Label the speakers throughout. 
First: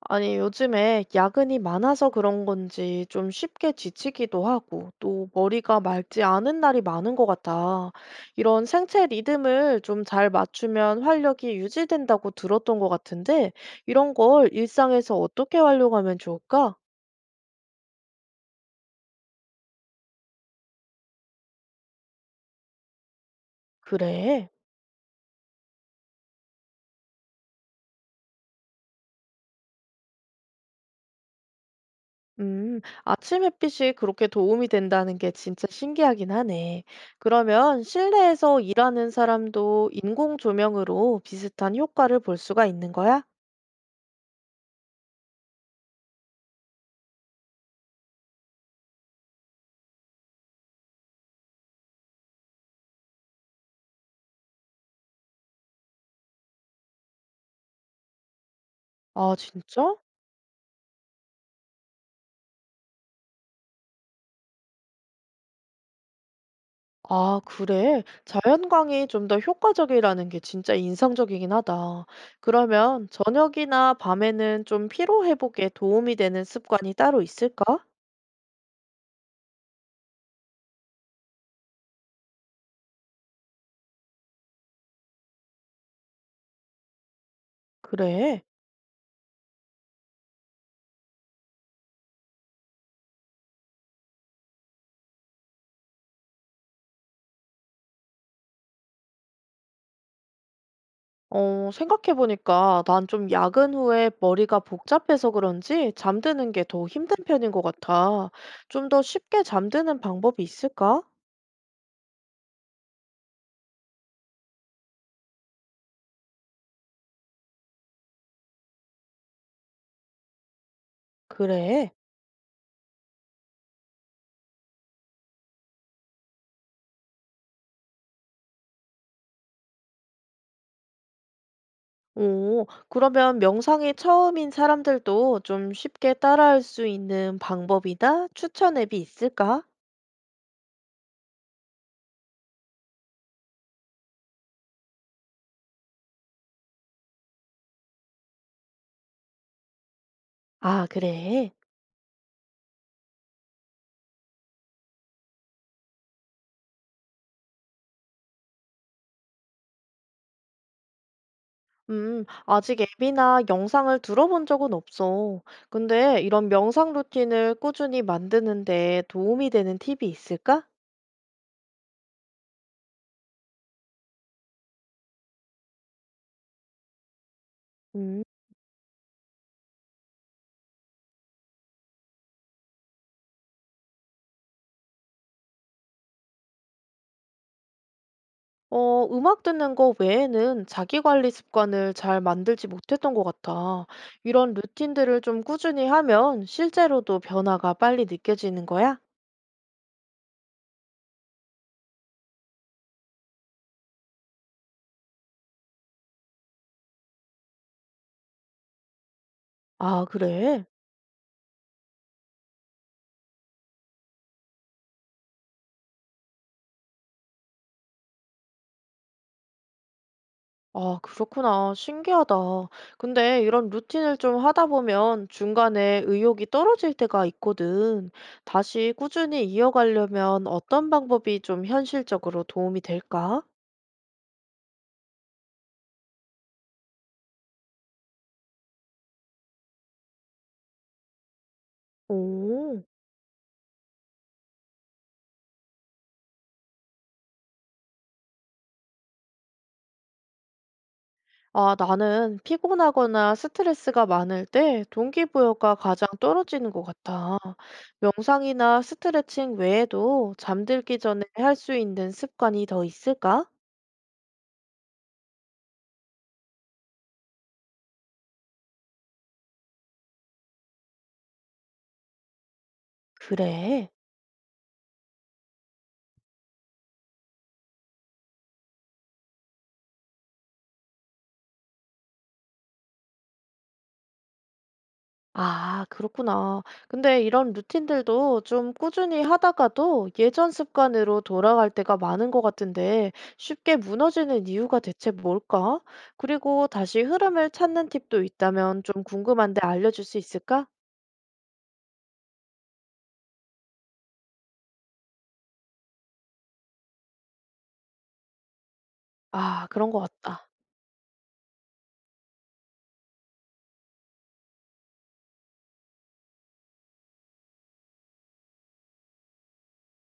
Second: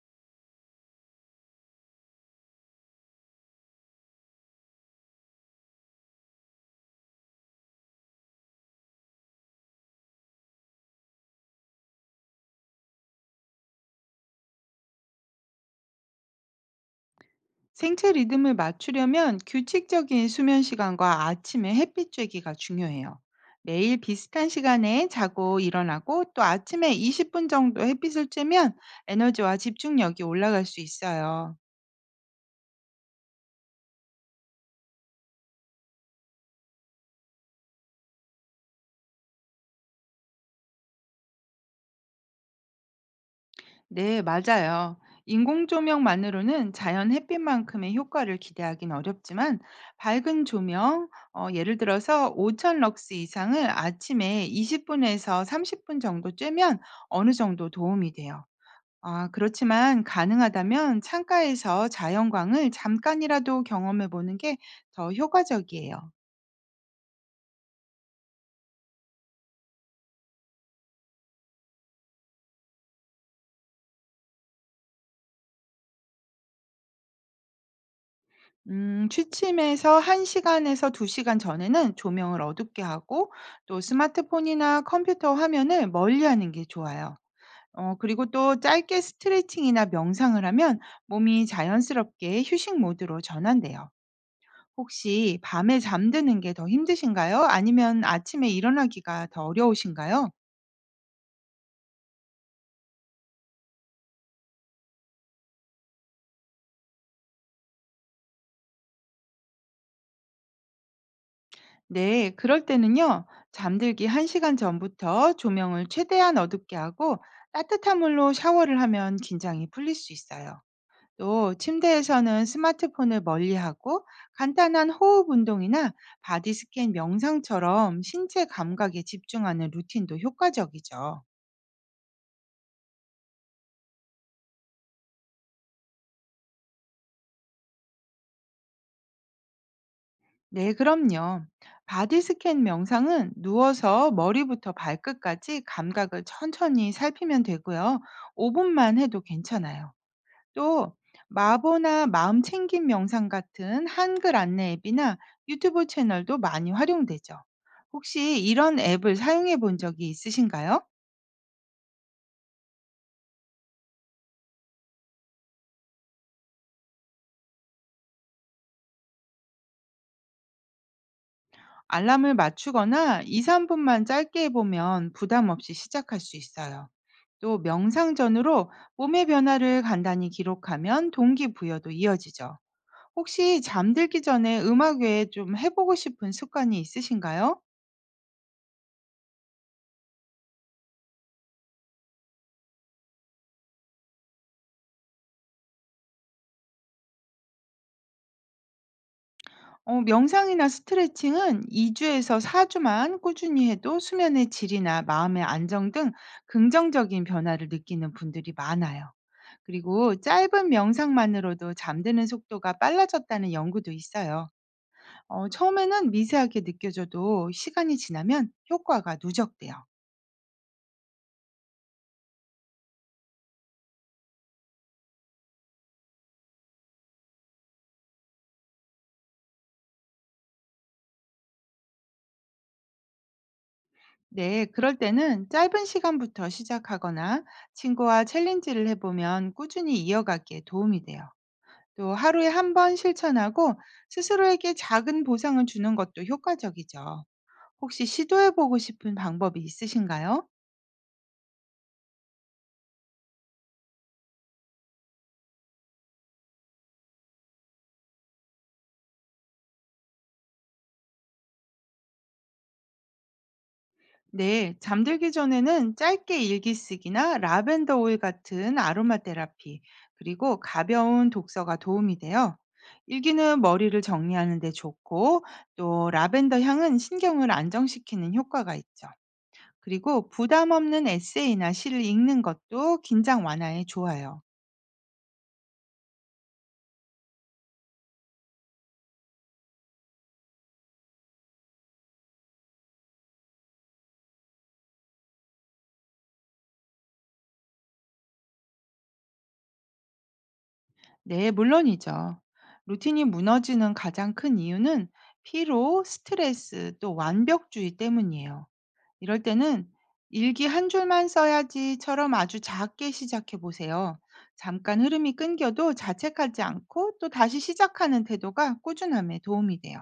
Speaker 1: 아니, 요즘에 야근이 많아서 그런 건지 좀 쉽게 지치기도 하고, 또 머리가 맑지 않은 날이 많은 것 같아. 이런 생체 리듬을 좀 잘 맞추면 활력이 유지된다고 들었던 것 같은데, 이런 걸 일상에서 어떻게 활용하면 좋을까?
Speaker 2: 생체 리듬을 맞추려면 규칙적인 수면 시간과 아침에 햇빛 쬐기가 중요해요. 매일
Speaker 1: 그래.
Speaker 2: 비슷한 시간에 자고 일어나고 또 아침에 20분 정도 햇빛을 쬐면 에너지와 집중력이 올라갈 수 있어요.
Speaker 1: 아침 햇빛이 그렇게 도움이 된다는 게 진짜 신기하긴 하네. 그러면 실내에서 일하는 사람도 인공 조명으로 비슷한 효과를 볼 수가 있는 거야?
Speaker 2: 네, 맞아요. 인공 조명만으로는 자연 햇빛만큼의 효과를 기대하긴 어렵지만 밝은 조명, 예를 들어서 5,000 럭스 이상을 아침에 20분에서 30분 정도 쬐면 어느 정도 도움이 돼요. 아,
Speaker 1: 아, 진짜?
Speaker 2: 그렇지만 가능하다면 창가에서 자연광을 잠깐이라도 경험해 보는 게 더 효과적이에요.
Speaker 1: 아, 그래. 자연광이 좀 더 효과적이라는 게 진짜 인상적이긴 하다. 그러면 저녁이나 밤에는 좀 피로 회복에 도움이 되는 습관이 따로 있을까?
Speaker 2: 취침에서 1시간에서 2시간 전에는 조명을 어둡게 하고 또 스마트폰이나 컴퓨터 화면을 멀리 하는 게 좋아요. 그리고
Speaker 1: 그래.
Speaker 2: 또 짧게 스트레칭이나 명상을 하면 몸이 자연스럽게 휴식 모드로 전환돼요. 혹시 밤에 잠드는 게 더 힘드신가요? 아니면 아침에 일어나기가 더 어려우신가요?
Speaker 1: 생각해보니까 난 좀 야근 후에 머리가 복잡해서 그런지 잠드는 게 더 힘든 편인 것 같아. 좀 더 쉽게 잠드는 방법이 있을까?
Speaker 2: 네, 그럴 때는요, 잠들기 1시간 전부터 조명을 최대한 어둡게 하고 따뜻한 물로 샤워를 하면 긴장이 풀릴 수 있어요. 또
Speaker 1: 그래.
Speaker 2: 침대에서는 스마트폰을 멀리하고 간단한 호흡 운동이나 바디 스캔 명상처럼 신체 감각에 집중하는 루틴도 효과적이죠.
Speaker 1: 오, 그러면 명상이 처음인 사람들도 좀 쉽게 따라할 수 있는 방법이나 추천 앱이 있을까?
Speaker 2: 네, 그럼요. 바디 스캔 명상은 누워서 머리부터 발끝까지 감각을 천천히 살피면 되고요. 5분만 해도 괜찮아요.
Speaker 1: 아,
Speaker 2: 또
Speaker 1: 그래.
Speaker 2: 마보나 마음챙김 명상 같은 한글 안내 앱이나 유튜브 채널도 많이 활용되죠. 혹시 이런 앱을 사용해 본 적이 있으신가요?
Speaker 1: 아직 앱이나 영상을 들어본 적은 없어. 근데 이런 명상 루틴을 꾸준히 만드는데 도움이 되는 팁이 있을까?
Speaker 2: 알람을 맞추거나 2, 3분만 짧게 해보면 부담 없이 시작할 수 있어요. 또 명상
Speaker 1: 음,
Speaker 2: 전으로 몸의 변화를 간단히 기록하면 동기부여도 이어지죠. 혹시 잠들기 전에 음악 외에 좀 해보고 싶은 습관이 있으신가요?
Speaker 1: 음악 듣는 거 외에는 자기 관리 습관을 잘 만들지 못했던 것 같아. 이런 루틴들을 좀 꾸준히 하면 실제로도 변화가 빨리 느껴지는 거야?
Speaker 2: 명상이나 스트레칭은 2주에서 4주만 꾸준히 해도 수면의 질이나 마음의 안정 등 긍정적인 변화를 느끼는 분들이 많아요.
Speaker 1: 아,
Speaker 2: 그리고
Speaker 1: 그래?
Speaker 2: 짧은 명상만으로도 잠드는 속도가 빨라졌다는 연구도 있어요. 처음에는 미세하게 느껴져도 시간이 지나면 효과가 누적돼요.
Speaker 1: 아, 그렇구나. 신기하다. 근데 이런 루틴을 좀 하다 보면 중간에 의욕이 떨어질 때가 있거든. 다시 꾸준히 이어가려면 어떤 방법이 좀 현실적으로 도움이 될까?
Speaker 2: 네, 그럴 때는 짧은 시간부터 시작하거나 친구와 챌린지를 해보면 꾸준히 이어가기에 도움이 돼요. 또 하루에 한
Speaker 1: 오.
Speaker 2: 번 실천하고 스스로에게 작은 보상을 주는 것도 효과적이죠. 혹시 시도해 보고 싶은 방법이 있으신가요?
Speaker 1: 아, 나는 피곤하거나 스트레스가 많을 때 동기부여가 가장 떨어지는 것 같아. 명상이나 스트레칭 외에도 잠들기 전에 할 수 있는 습관이 더 있을까?
Speaker 2: 네, 잠들기 전에는 짧게 일기 쓰기나 라벤더 오일 같은 아로마 테라피, 그리고 가벼운 독서가 도움이 돼요. 일기는
Speaker 1: 그래.
Speaker 2: 머리를 정리하는 데 좋고 또 라벤더 향은 신경을 안정시키는 효과가 있죠. 그리고 부담 없는 에세이나 시를 읽는 것도 긴장 완화에 좋아요.
Speaker 1: 아, 그렇구나. 근데 이런 루틴들도 좀 꾸준히 하다가도 예전 습관으로 돌아갈 때가 많은 것 같은데 쉽게 무너지는 이유가 대체 뭘까? 그리고 다시 흐름을 찾는 팁도 있다면 좀 궁금한데 알려줄 수 있을까?
Speaker 2: 네, 물론이죠. 루틴이 무너지는 가장 큰 이유는 피로, 스트레스, 또 완벽주의 때문이에요. 이럴
Speaker 1: 아,
Speaker 2: 때는
Speaker 1: 그런 것 같다.
Speaker 2: 일기 한 줄만 써야지처럼 아주 작게 시작해 보세요. 잠깐 흐름이 끊겨도 자책하지 않고 또 다시 시작하는 태도가 꾸준함에 도움이 돼요.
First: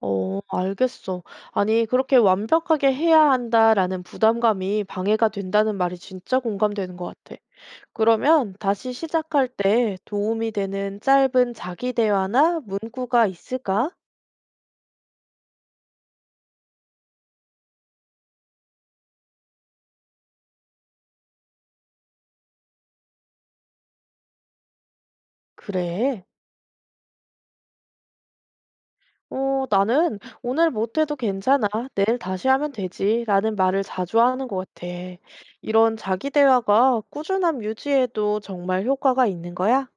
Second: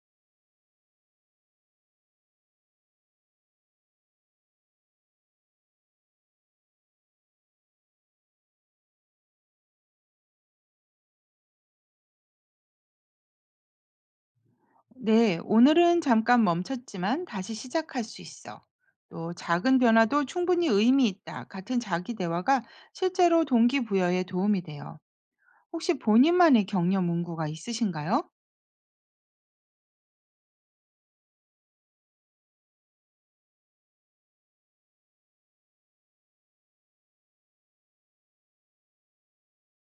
Speaker 1: 알겠어. 아니, 그렇게 완벽하게 해야 한다라는 부담감이 방해가 된다는 말이 진짜 공감되는 것 같아. 그러면 다시 시작할 때 도움이 되는 짧은 자기 대화나 문구가 있을까?
Speaker 2: 네, 오늘은 잠깐 멈췄지만 다시 시작할 수 있어. 또 작은 변화도 충분히 의미 있다. 같은 자기 대화가 실제로 동기부여에 도움이 돼요. 혹시
Speaker 1: 그래.
Speaker 2: 본인만의 격려 문구가 있으신가요?
Speaker 1: 나는 오늘 못해도 괜찮아. 내일 다시 하면 되지. 라는 말을 자주 하는 것 같아. 이런 자기 대화가 꾸준함 유지에도 정말 효과가 있는 거야?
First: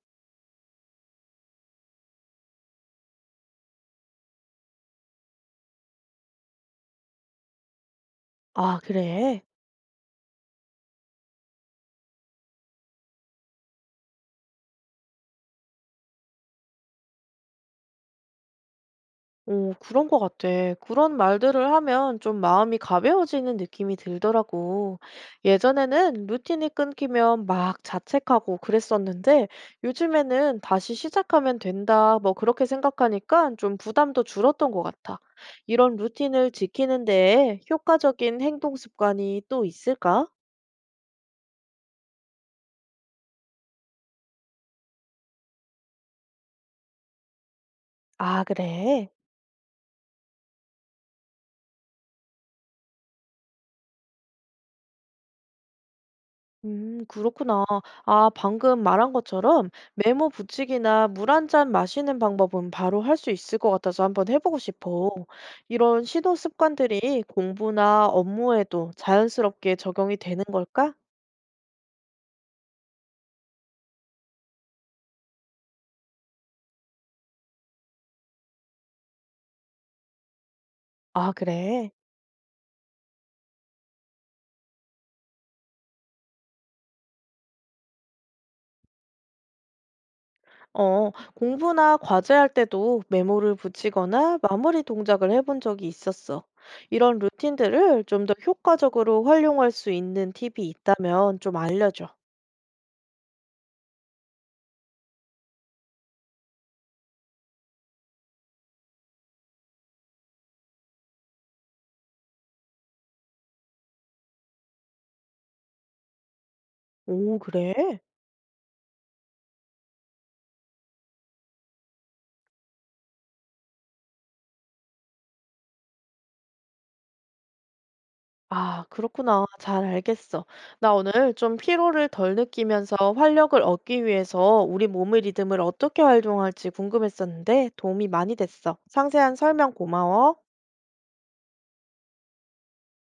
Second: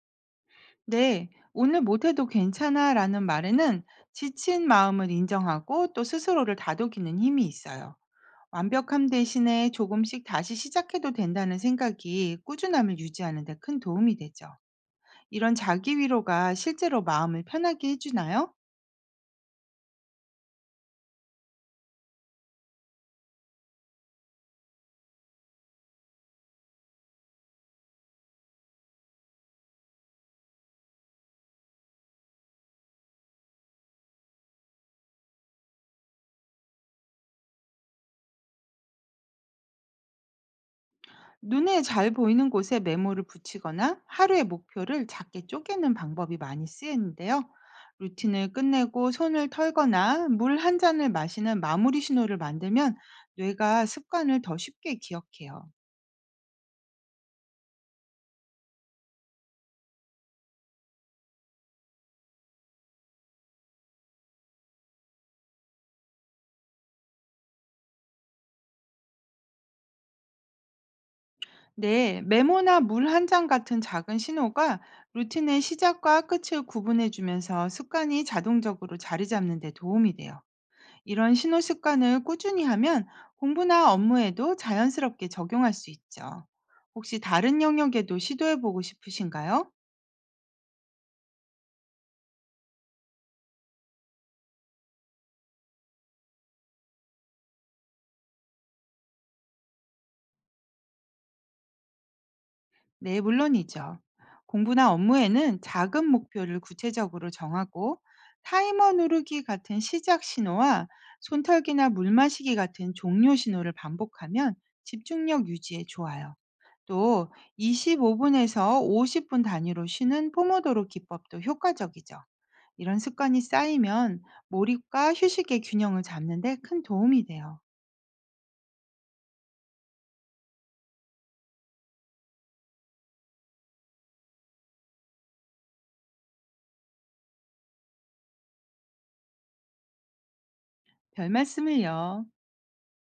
Speaker 2: 네, 오늘 못해도 괜찮아 라는 말에는 지친 마음을 인정하고 또 스스로를 다독이는 힘이 있어요.
Speaker 1: 아,
Speaker 2: 완벽함
Speaker 1: 그래.
Speaker 2: 대신에 조금씩 다시 시작해도 된다는 생각이 꾸준함을 유지하는 데 큰 도움이 되죠. 이런 자기 위로가 실제로 마음을 편하게 해주나요?
Speaker 1: 오, 그런 것 같아. 그런 말들을 하면 좀 마음이 가벼워지는 느낌이 들더라고. 예전에는 루틴이 끊기면 막 자책하고 그랬었는데 요즘에는 다시 시작하면 된다, 뭐 그렇게 생각하니까 좀 부담도 줄었던 것 같아. 이런 루틴을 지키는 데에 효과적인 행동 습관이 또 있을까?
Speaker 2: 눈에 잘 보이는 곳에 메모를 붙이거나 하루의 목표를 작게 쪼개는 방법이 많이 쓰이는데요.
Speaker 1: 아,
Speaker 2: 루틴을
Speaker 1: 그래.
Speaker 2: 끝내고 손을 털거나 물 한 잔을 마시는 마무리 신호를 만들면 뇌가 습관을 더 쉽게 기억해요.
Speaker 1: 그렇구나. 아, 방금 말한 것처럼 메모 붙이기나 물 한잔 마시는 방법은 바로 할 수 있을 것 같아서 한번 해보고 싶어. 이런 시도 습관들이 공부나 업무에도 자연스럽게 적용이 되는 걸까?
Speaker 2: 네, 메모나 물 한 잔 같은 작은 신호가 루틴의 시작과 끝을 구분해 주면서 습관이 자동적으로 자리 잡는 데 도움이 돼요.
Speaker 1: 아,
Speaker 2: 이런 신호
Speaker 1: 그래.
Speaker 2: 습관을 꾸준히 하면 공부나 업무에도 자연스럽게 적용할 수 있죠. 혹시 다른 영역에도 시도해 보고 싶으신가요?
Speaker 1: 공부나 과제할 때도 메모를 붙이거나 마무리 동작을 해본 적이 있었어. 이런 루틴들을 좀 더 효과적으로 활용할 수 있는 팁이 있다면 좀 알려줘.
Speaker 2: 네, 물론이죠. 공부나 업무에는 작은 목표를 구체적으로 정하고 타이머 누르기 같은 시작 신호와 손털기나 물 마시기 같은 종료 신호를 반복하면 집중력 유지에 좋아요. 또
Speaker 1: 오, 그래?
Speaker 2: 25분에서 50분 단위로 쉬는 포모도로 기법도 효과적이죠. 이런 습관이 쌓이면 몰입과 휴식의 균형을 잡는 데 큰 도움이 돼요.
Speaker 1: 아, 그렇구나. 잘 알겠어. 나 오늘 좀 피로를 덜 느끼면서 활력을 얻기 위해서 우리 몸의 리듬을 어떻게 활용할지 궁금했었는데 도움이 많이 됐어. 상세한 설명 고마워.
Speaker 2: 별 말씀을요.